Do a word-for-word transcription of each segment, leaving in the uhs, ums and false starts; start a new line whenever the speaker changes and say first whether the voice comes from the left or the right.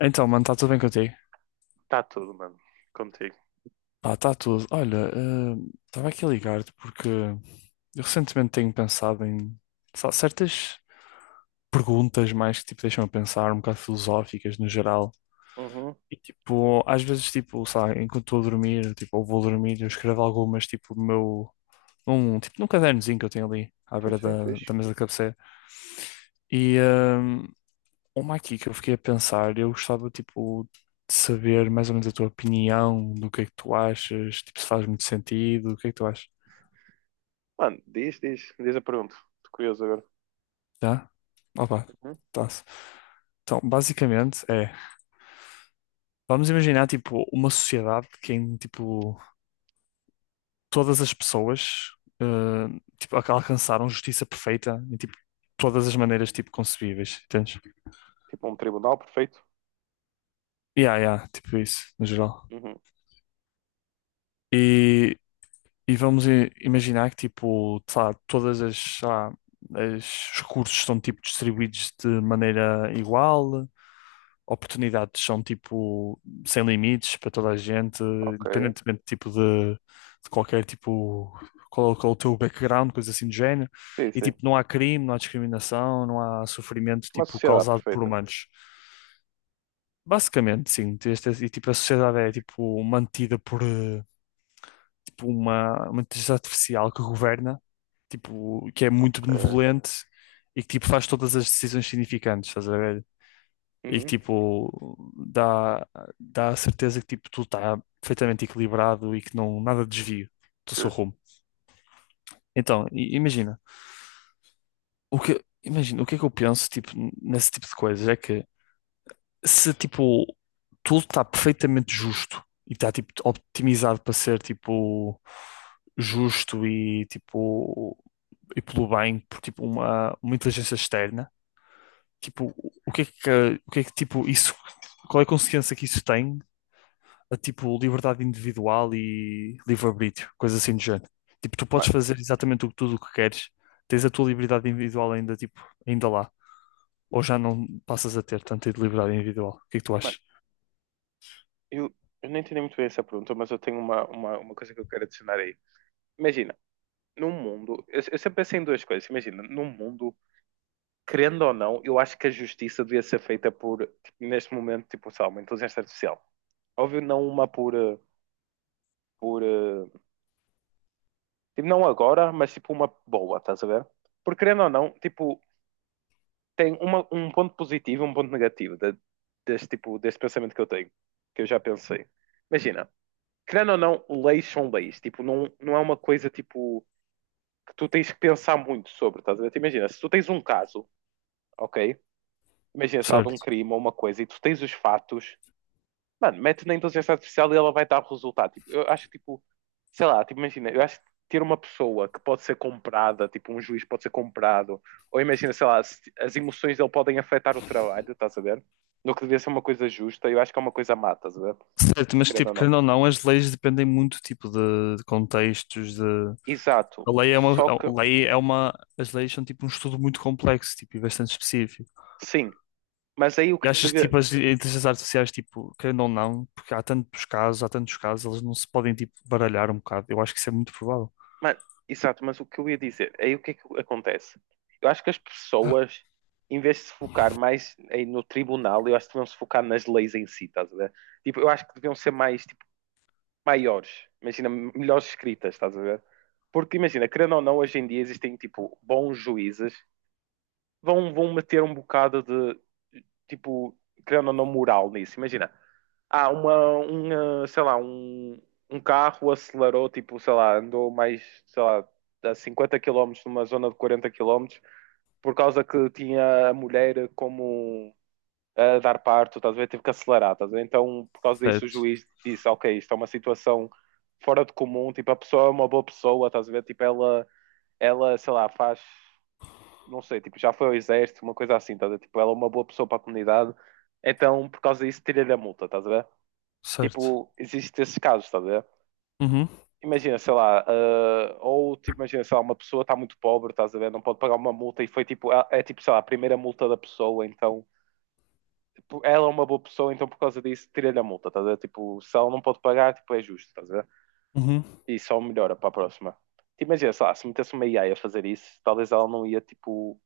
left: Então, mano, está tudo bem contigo?
right: Está tudo, mano. Contigo.
left: Pá, está tudo. Olha, estava aqui a ligar-te porque eu recentemente tenho pensado em só certas perguntas mais que tipo, deixam a pensar, um bocado filosóficas no geral.
right: Uhum.
left: E tipo, às vezes, tipo, sabe, enquanto estou a dormir, tipo, ou vou dormir, eu escrevo algumas, tipo, no meu, um, tipo, num cadernozinho que eu tenho ali à
right: Sim,
left: beira
right: sim,
left: da, da
right: fixe.
left: mesa de cabeceira. E, eh, Uma aqui que eu fiquei a pensar, eu gostava, tipo, de saber mais ou menos a tua opinião, do que é que tu achas, tipo, se faz muito sentido, o que é que tu achas?
right: Mano, diz, diz, diz a pergunta. Estou curioso agora.
left: Tá? Opa,
right: Uhum.
left: tá-se. Então, basicamente é, vamos imaginar, tipo, uma sociedade que em, tipo, todas as pessoas, eh, tipo, alca- alcançaram justiça perfeita em, tipo, todas as maneiras, tipo, concebíveis, entendes?
right: Tipo um tribunal perfeito?
left: Yeah, yeah, tipo isso, no geral.
right: Uhum.
left: E E vamos i- imaginar que, tipo, sei lá, todas as, sei lá, as- os recursos estão, tipo, distribuídos de maneira igual, oportunidades são, tipo, sem limites para toda a gente,
right: Ok.
left: independentemente, tipo, de, de qualquer, tipo, qual, qual é o teu background, coisa assim do género.
right: Sim,
left: E,
right: sim.
left: tipo, não há crime, não há discriminação, não há sofrimento,
right: Uma
left: tipo,
right: sociedade
left: causado por
right: perfeita.
left: humanos. Basicamente, sim. este- E, tipo, a sociedade é, tipo, mantida por... eh, tipo uma, uma inteligência artificial que governa, tipo, que é muito
right: Ok.
left: benevolente e que tipo faz todas as decisões significantes, estás a ver? E que
right: Uhum.
left: tipo dá, dá a certeza que tipo tudo está perfeitamente equilibrado e que não nada desvio do seu
right: Justo.
left: rumo. Então, i- imagina, o que imagina, o que é que eu penso tipo nesse tipo de coisas é que se tipo tudo está perfeitamente justo e está tipo optimizado para ser tipo justo e tipo e pelo bem por tipo uma, uma inteligência externa, tipo, o que é que, o que é que tipo isso, qual é a consequência que isso tem a tipo liberdade individual e livre-arbítrio, coisa assim do género. Tipo, tu podes
right: Mano,
left: fazer exatamente o- tudo o que queres, tens a tua liberdade individual ainda tipo, ainda lá, ou já não passas a ter tanta liberdade individual. O que é que tu
right: mano,
left: achas?
right: eu, eu não entendi muito bem essa pergunta, mas eu tenho uma, uma, uma coisa que eu quero adicionar aí. Imagina, num mundo. Eu, eu sempre pensei em duas coisas. Imagina, num mundo, querendo ou não, eu acho que a justiça devia ser feita por, tipo, neste momento, tipo, sei lá, uma inteligência artificial. Óbvio, não uma por. eh, por eh, tipo, não agora, mas tipo uma boa, estás a ver? Porque querendo ou não, tipo, tem uma, um ponto positivo e um ponto negativo de- deste tipo, deste pensamento que eu tenho, que eu já pensei. Imagina, querendo ou não, leis são leis, tipo, não, não é uma coisa tipo que tu tens que pensar muito sobre, estás a ver? Tipo, imagina, se tu tens um caso, ok? Imagina, sei lá, de um
left: Certo.
right: crime ou uma coisa e tu tens os fatos. Mano, mete na inteligência artificial e ela vai dar o resultado. Tipo, eu acho que, tipo, sei lá, tipo, imagina, eu acho que ter uma pessoa que pode ser comprada, tipo, um juiz pode ser comprado, ou imagina, sei lá, se- as emoções dele podem afetar o trabalho, estás a ver? No que devia ser uma coisa justa, eu acho que é uma coisa má, estás a ver?
left: Certo, mas
right: Querendo
left: tipo,
right: ou não.
left: querendo ou não, as leis dependem muito tipo de, de contextos, de
right: Exato.
left: A lei é uma,
right: Só
left: a
right: que,
left: lei é uma, as leis são tipo um estudo muito complexo, tipo, e bastante específico.
right: sim, mas aí o
left: E
right: que
left: achas que
right: devia.
left: tipo as inteligências artificiais, tipo, querendo ou não, porque há tantos casos, há tantos casos, elas não se podem tipo baralhar um bocado. Eu acho que isso é muito provável.
right: Mano, exato, mas o que eu ia dizer, aí o que é que acontece? Eu acho que as pessoas, em vez de se focar mais aí no tribunal, eu acho que deviam se focar nas leis em si, estás a ver? Tipo, eu acho que deviam ser mais, tipo, maiores, imagina, melhores escritas, estás a ver? Porque imagina, querendo ou não, hoje em dia existem, tipo, bons juízes, vão, vão meter um bocado de, tipo, querendo ou não, moral nisso. Imagina, ah, uma, uma, sei lá, um, um carro acelerou, tipo, sei lá, andou mais, sei lá, a cinquenta quilómetros numa zona de quarenta quilómetros por causa que tinha a mulher como a dar parto, estás a ver? Teve que acelerar, estás a ver? Então, por causa disso, o
left: Certo,
right: juiz disse, ok, isto é uma situação fora de comum, tipo, a pessoa é uma boa pessoa, estás a ver? Tipo, ela, ela, sei lá, faz, não sei, tipo, já foi ao exército, uma coisa assim, estás a ver? Tipo, ela é uma boa pessoa para a comunidade, então, por causa disso, tira-lhe a multa, estás a ver?
left: certo.
right: Tipo, existe esses casos, estás a ver?
left: Uhum,
right: Imagina, sei lá, ah, ou tipo, imagina, sei lá, uma pessoa está muito pobre, estás a ver, não pode pagar uma multa e foi tipo, é, é, tipo, sei lá, a primeira multa da pessoa, então tipo, ela é uma boa pessoa, então por causa disso tira-lhe a multa, estás a ver? Tipo, se ela não pode pagar, tipo, é justo, estás a ver?
left: uhum.
right: E só melhora para a próxima. Tipo, imagina, sei lá, se metesse uma A I a a fazer isso, talvez ela não ia, tipo,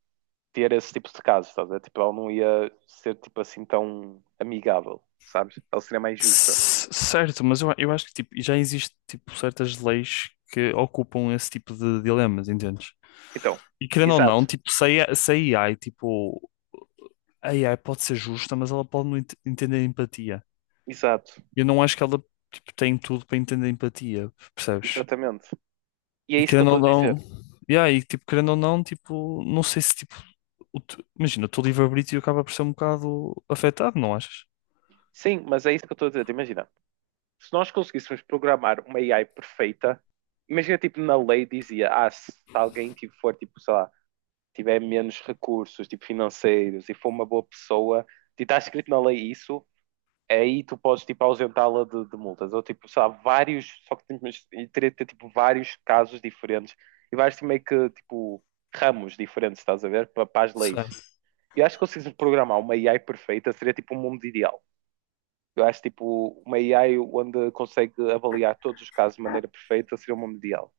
right: ter esse tipo de casos, estás a ver? Tipo, ela não ia ser, tipo, assim tão amigável, sabes? Ela seria mais justa.
left: C- Certo, mas eu, eu acho que tipo, já existe tipo certas leis que ocupam esse tipo de dilemas, entendes?
right: Então,
left: E querendo ou não,
right: exato,
left: tipo, se a se a AI, tipo, a AI pode ser justa, mas ela pode não ent- entender empatia.
right: exato.
left: Eu não acho que ela tipo, tem tudo para entender empatia, percebes?
right: Exatamente. E é
left: E
right: isso que eu
left: querendo
right: estou
left: ou
right: a
left: não,
right: dizer.
left: yeah, e tipo, querendo ou não, tipo, não sei se tipo, o te- imagina, o teu livre-arbítrio acaba por ser um bocado afetado, não achas?
right: Sim, mas é isso que eu estou a dizer. Imagina, se nós conseguíssemos programar uma A I perfeita, imagina, tipo, na lei dizia, ah, se alguém tipo, for, tipo, sei lá, tiver menos recursos, tipo, financeiros e for uma boa pessoa, e está escrito na lei isso, aí tu podes, tipo, ausentá-la de, de multas. Ou, tipo, sei lá, vários, só que temos- teria de ter, tipo, vários casos diferentes e vários, tipo, meio que, tipo, ramos diferentes, estás a ver, para, para as
left: Será?
right: leis. Eu acho que consegues programar uma A I perfeita seria tipo um mundo ideal. Eu acho tipo uma A I onde consegue avaliar todos os casos de maneira perfeita seria um mundo ideal.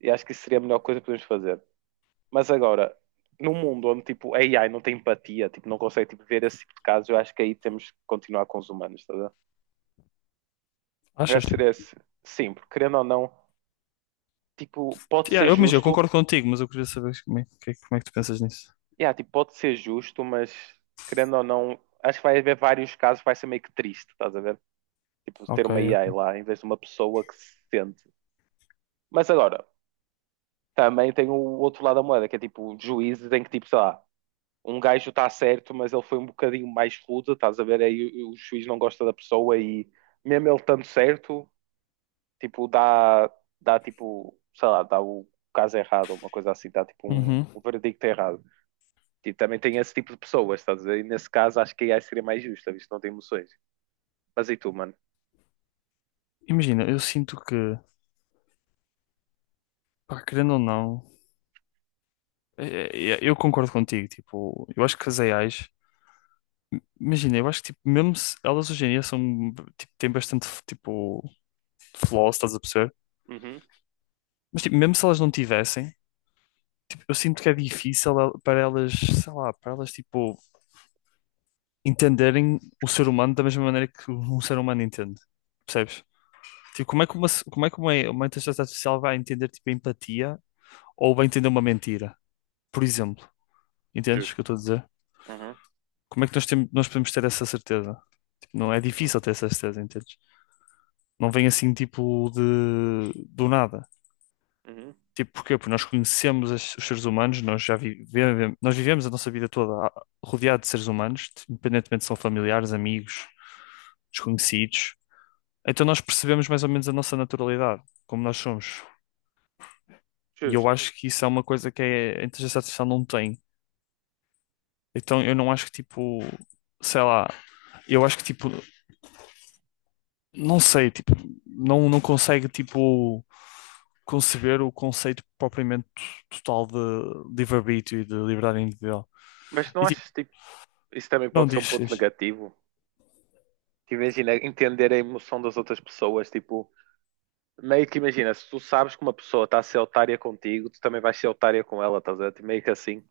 right: E acho que isso seria a melhor coisa que podemos fazer. Mas agora, num mundo onde tipo a AI não tem empatia, tipo, não consegue tipo, ver esse tipo de casos, eu acho que aí temos que continuar com os humanos, tá vendo? Eu
left: Achas?
right: acho que seria esse. Sim, porque querendo ou não, tipo, pode
left: Yeah,
right: ser
left: eu, imagina, eu
right: justo,
left: concordo contigo, mas eu queria saber como é que, como é que tu pensas nisso.
right: yeah, tipo, pode ser justo, mas querendo ou não, acho que vai haver vários casos, que vai ser meio que triste, estás a ver? Tipo, ter
left: Ok.
right: uma
left: É.
right: A I lá em vez de uma pessoa que se sente. Mas agora, também tem o outro lado da moeda, que é tipo juízes em que tipo, sei lá, um gajo está certo, mas ele foi um bocadinho mais rude, estás a ver? Aí o, o juiz não gosta da pessoa e mesmo ele estando certo, tipo, dá, dá tipo, sei lá, dá o caso errado, uma coisa assim, dá tipo um,
left: Uhum.
right: um verdicto errado. E também tem esse tipo de pessoas, estás a ver? E nesse caso acho que a AI seria mais justa, visto que não tem emoções. Mas e tu, mano?
left: Imagina, eu sinto que, pá, querendo ou não, é- é- eu concordo contigo, tipo, eu acho que as A Is, imagina, eu acho que tipo, mesmo se elas hoje em dia são, tipo, têm bastante, tipo, flaws, estás a perceber?
right: Uhum,
left: Mas tipo, mesmo se elas não tivessem, tipo, eu sinto que é difícil el- para elas, sei lá, para elas tipo entenderem o ser humano da mesma maneira que um ser humano entende. Percebes? Tipo, como é que uma, como é que uma, uma inteligência artificial vai entender tipo a empatia ou vai entender uma mentira? Por exemplo, entendes o
right: justo.
left: que eu estou a dizer?
right: Uhum,
left: Como é que nós, temos, nós podemos ter essa certeza? Tipo, não é
right: uhum,
left: difícil ter essa certeza, entendes? Não vem assim tipo de do nada.
right: uhum.
left: Tipo, porquê? Porque nós conhecemos as- os seres humanos, nós já vivemos, nós vivemos a nossa vida toda a- rodeado de seres humanos, independentemente se são familiares, amigos, desconhecidos. Então nós percebemos mais ou menos a nossa naturalidade, como nós somos. E eu
right: Justo.
left: acho que isso é uma coisa que é, a inteligência artificial não tem. Então eu não acho que tipo, sei lá, eu acho que tipo, não sei, tipo, não, não consegue tipo conceber o conceito propriamente total de livre-arbítrio e de liberdade individual.
right: Mas não
left: E
right: achas tipo, isso também
left: Não
right: pode ser um ponto
left: dizes.
right: negativo? Que imagina entender a emoção das outras pessoas, tipo, meio que imagina, se tu sabes que uma pessoa está a ser otária contigo, tu também vais ser otária com ela, estás a ver? Tipo, meio que assim.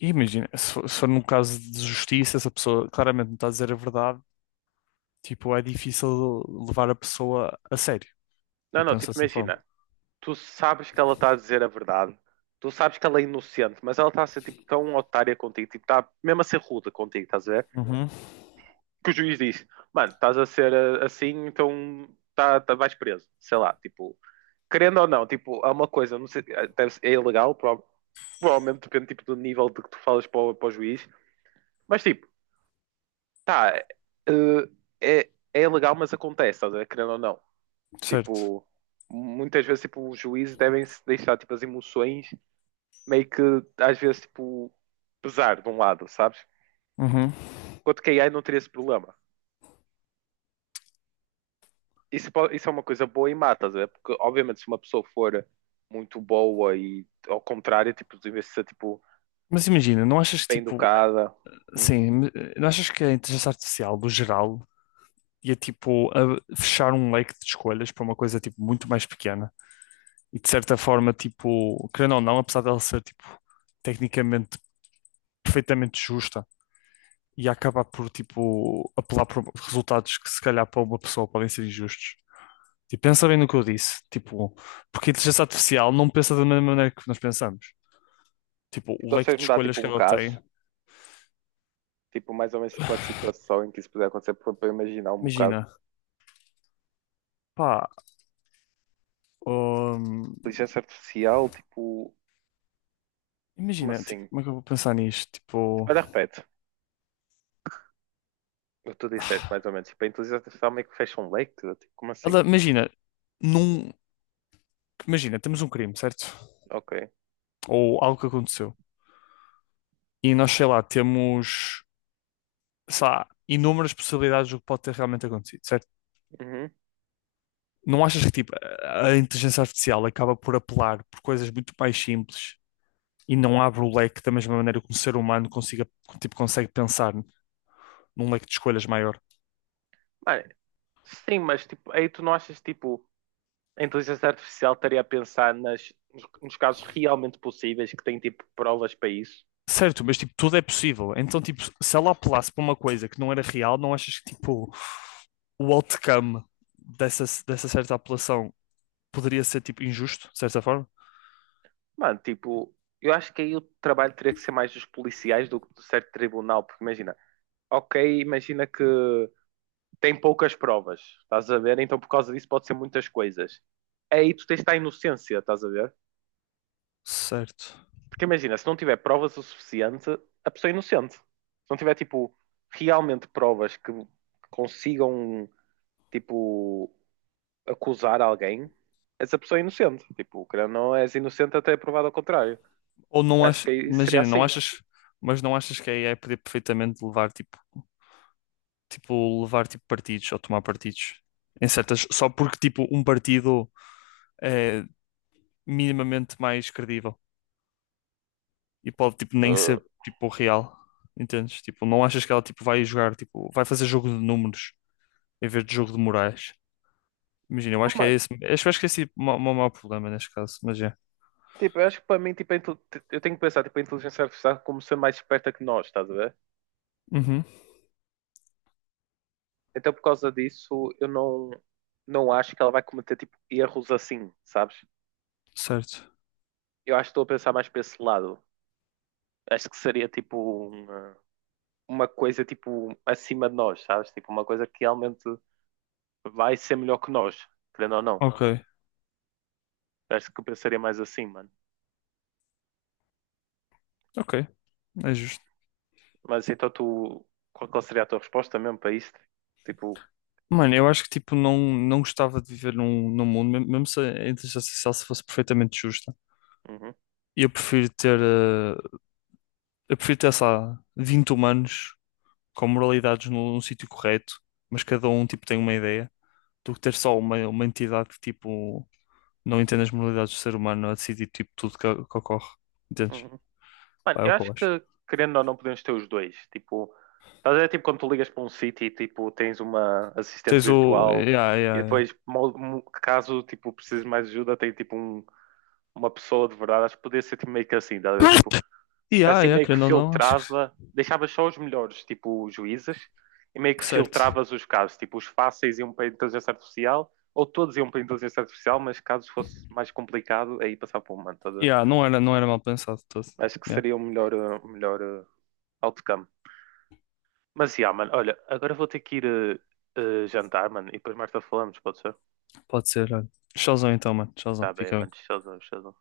left: E imagina, se for, se for num caso de justiça, se a pessoa claramente não está a dizer a verdade, tipo, é difícil levar a pessoa a sério. Eu
right: Não, não,
left: penso
right: tipo,
left: dessa forma.
right: imagina, tu sabes que ela está a dizer a verdade, tu sabes que ela é inocente, mas ela está a ser tipo tão otária contigo, tipo, está mesmo a ser rude contigo, estás a ver?
left: Uhum,
right: Que o juiz diz, mano, estás a ser ah, assim, então tá, tá- vais preso, sei lá, tipo. Querendo ou não, tipo, há uma coisa, não sei, deve ser- é ilegal, prova- provavelmente depende tipo, do nível de que tu falas para o, para o, juiz, mas tipo, tá, eh, é, é ilegal, mas acontece, estás a ver? Querendo ou não.
left: certo.
right: Tipo, muitas vezes tipo, os juízes devem se deixar tipo, as emoções meio que às vezes tipo, pesar de um lado, sabes?
left: Uhum.
right: Enquanto que a AI não teria esse problema. Isso, po- isso é uma coisa boa e má, estás a ver? Porque obviamente se uma pessoa for muito boa e ao contrário, tipo, deve ser tipo,
left: Mas imagina, não achas que
right: bem
left: tipo,
right: educada.
left: assim, não achas que a inteligência artificial, no geral, ia tipo a fechar um leque de escolhas para uma coisa tipo muito mais pequena? E de certa forma, tipo, querendo ou não, apesar dela ser tipo tecnicamente perfeitamente justa e acabar por, tipo, apelar por resultados que, se calhar, para uma pessoa podem ser injustos. Tipo, pensa bem no que eu disse, tipo, porque a inteligência artificial não pensa da mesma maneira que nós pensamos. Tipo, o
right: Então, se
left: leque
right: vocês
left: de
right: me dar
left: escolhas
right: tipo
left: que
right: um
left: ela
right: caso,
left: tem,
right: tipo mais ou menos tipo, uma situação em que isso puder acontecer, para para eu imaginar um bocado.
left: imagina, pá, hum,
right: Inteligência artificial, tipo, como
left: imagina, tipo,
right: assim?
left: como é que eu vou pensar nisto? Tipo,
right: Olha, repete. O que tu disseste mais ou menos, tipo, a inteligência artificial meio que fecha um leque, tipo, como
left: ela,
right: assim?
left: imagina, num, imagina, temos um crime, certo?
right: Ok.
left: Ou algo que aconteceu. E nós, sei lá, temos, sei lá, inúmeras possibilidades do que pode ter realmente acontecido, certo?
right: Uhum.
left: Não achas que tipo, a inteligência artificial acaba por apelar por coisas muito mais simples e não abre o leque da mesma maneira que um ser humano consiga, tipo, consegue pensar num leque de escolhas maior?
right: Mano, sim, mas tipo, aí tu não achas tipo, a inteligência artificial estaria a pensar nas, nos, nos casos realmente possíveis que tem tipo provas para isso?
left: Certo, mas tipo, tudo é possível. Então, tipo, se ela apelasse para uma coisa que não era real, não achas que tipo, o outcome dessa, dessa certa apelação poderia ser tipo injusto, de certa forma?
right: Mano, tipo, eu acho que aí o trabalho teria que ser mais dos policiais do que do certo tribunal, porque imagina, ok, imagina que tem poucas provas, estás a ver? Então por causa disso pode ser muitas coisas. Aí tu tens de estar inocência, estás a ver?
left: Certo.
right: Porque imagina, se não tiver provas o suficiente, a pessoa é inocente. Se não tiver, tipo, realmente provas que consigam, tipo, acusar alguém, essa pessoa é inocente. Tipo, querendo ou não és inocente até provado ao contrário.
left: Ou não
right: Eu acho
left: achas,
right: que aí seria
left: imagina, não
right: assim.
left: achas, mas não achas que a AI podia perfeitamente levar tipo, tipo, levar tipo partidos ou tomar partidos em certas, só porque tipo um partido é minimamente mais credível e pode tipo nem
right: Uh,
left: ser tipo real, entendes? Tipo, não achas que ela tipo vai jogar, tipo, vai fazer jogo de números em vez de jogo de morais? Imagina, eu acho que é
right: Mano,
left: esse, acho, acho que é esse o ma- o maior problema neste caso, mas é.
right: tipo, eu acho que para mim, tipo, a intel- eu tenho que pensar, tipo, a inteligência artificial como ser mais esperta que nós, estás a ver?
left: Uhum,
right: Então, por causa disso, eu não, não acho que ela vai cometer tipo erros assim, sabes?
left: certo.
right: Eu acho que estou a pensar mais para esse lado. Acho que seria tipo uma, uma coisa tipo acima de nós, sabes? Tipo uma coisa que realmente vai ser melhor que nós, querendo ou não.
left: Ok,
right: Acho que eu pensaria mais assim, mano.
left: ok, é justo.
right: Mas então tu, qual qual seria a tua resposta mesmo para isto? Tipo,
left: Mano, eu acho que tipo não, não gostava de viver num, num mundo, mesmo mesmo se a inteligência artificial se fosse perfeitamente justa.
right: uhum,
left: Eu prefiro ter, eh, eu prefiro ter, sei lá, vinte humanos com moralidades num, num sítio correto, mas cada um tipo tem uma ideia, do que ter só uma, uma entidade que tipo não entende as moralidades do ser humano a decidir tipo tudo que, que ocorre. Entendes?
right: uhum. Mano,
left: Pá, é
right: eu
left: o que eu
right: acho
left: acho.
right: que, querendo ou não, podemos ter os dois. Tipo, estás a ver, tipo, quando tu ligas para um sítio e, tipo, tens uma assistente
left: Tens o.
right: virtual
left: Yeah,
right: e
left: yeah, yeah.
right: depois, mo- mo- caso, tipo, precises mais ajuda, tem, tipo, um- uma pessoa de verdade. Acho que podia ser, tipo, meio que assim, estás a ver? Tipo,
left: Yeah,
right: assim
left: yeah,
right: meio que
left: querendo ou não, acho que
right: filtrava, deixavas só os melhores, tipo, os juízes e meio que
left: certo.
right: filtravas os casos. Tipo, os fáceis iam para a inteligência artificial ou todos iam para a inteligência artificial, mas caso fosse mais complicado, aí passava para o humano.
left: Yeah, não era, não era mal pensado todo.
right: Acho que
left: Yeah.
right: seria o melhor, eh, o melhor eh, outcome. Mas, yeah, mano, olha, agora vou ter que ir eh, eh, jantar, mano, e depois mais tarde falamos, pode ser?
left: Pode ser, olha. Tchauzão então, mano.
right: Tá
left: Tchauzão.
right: bem,
left: Fica
right: mano,
left: bem.
right: showzão, showzão.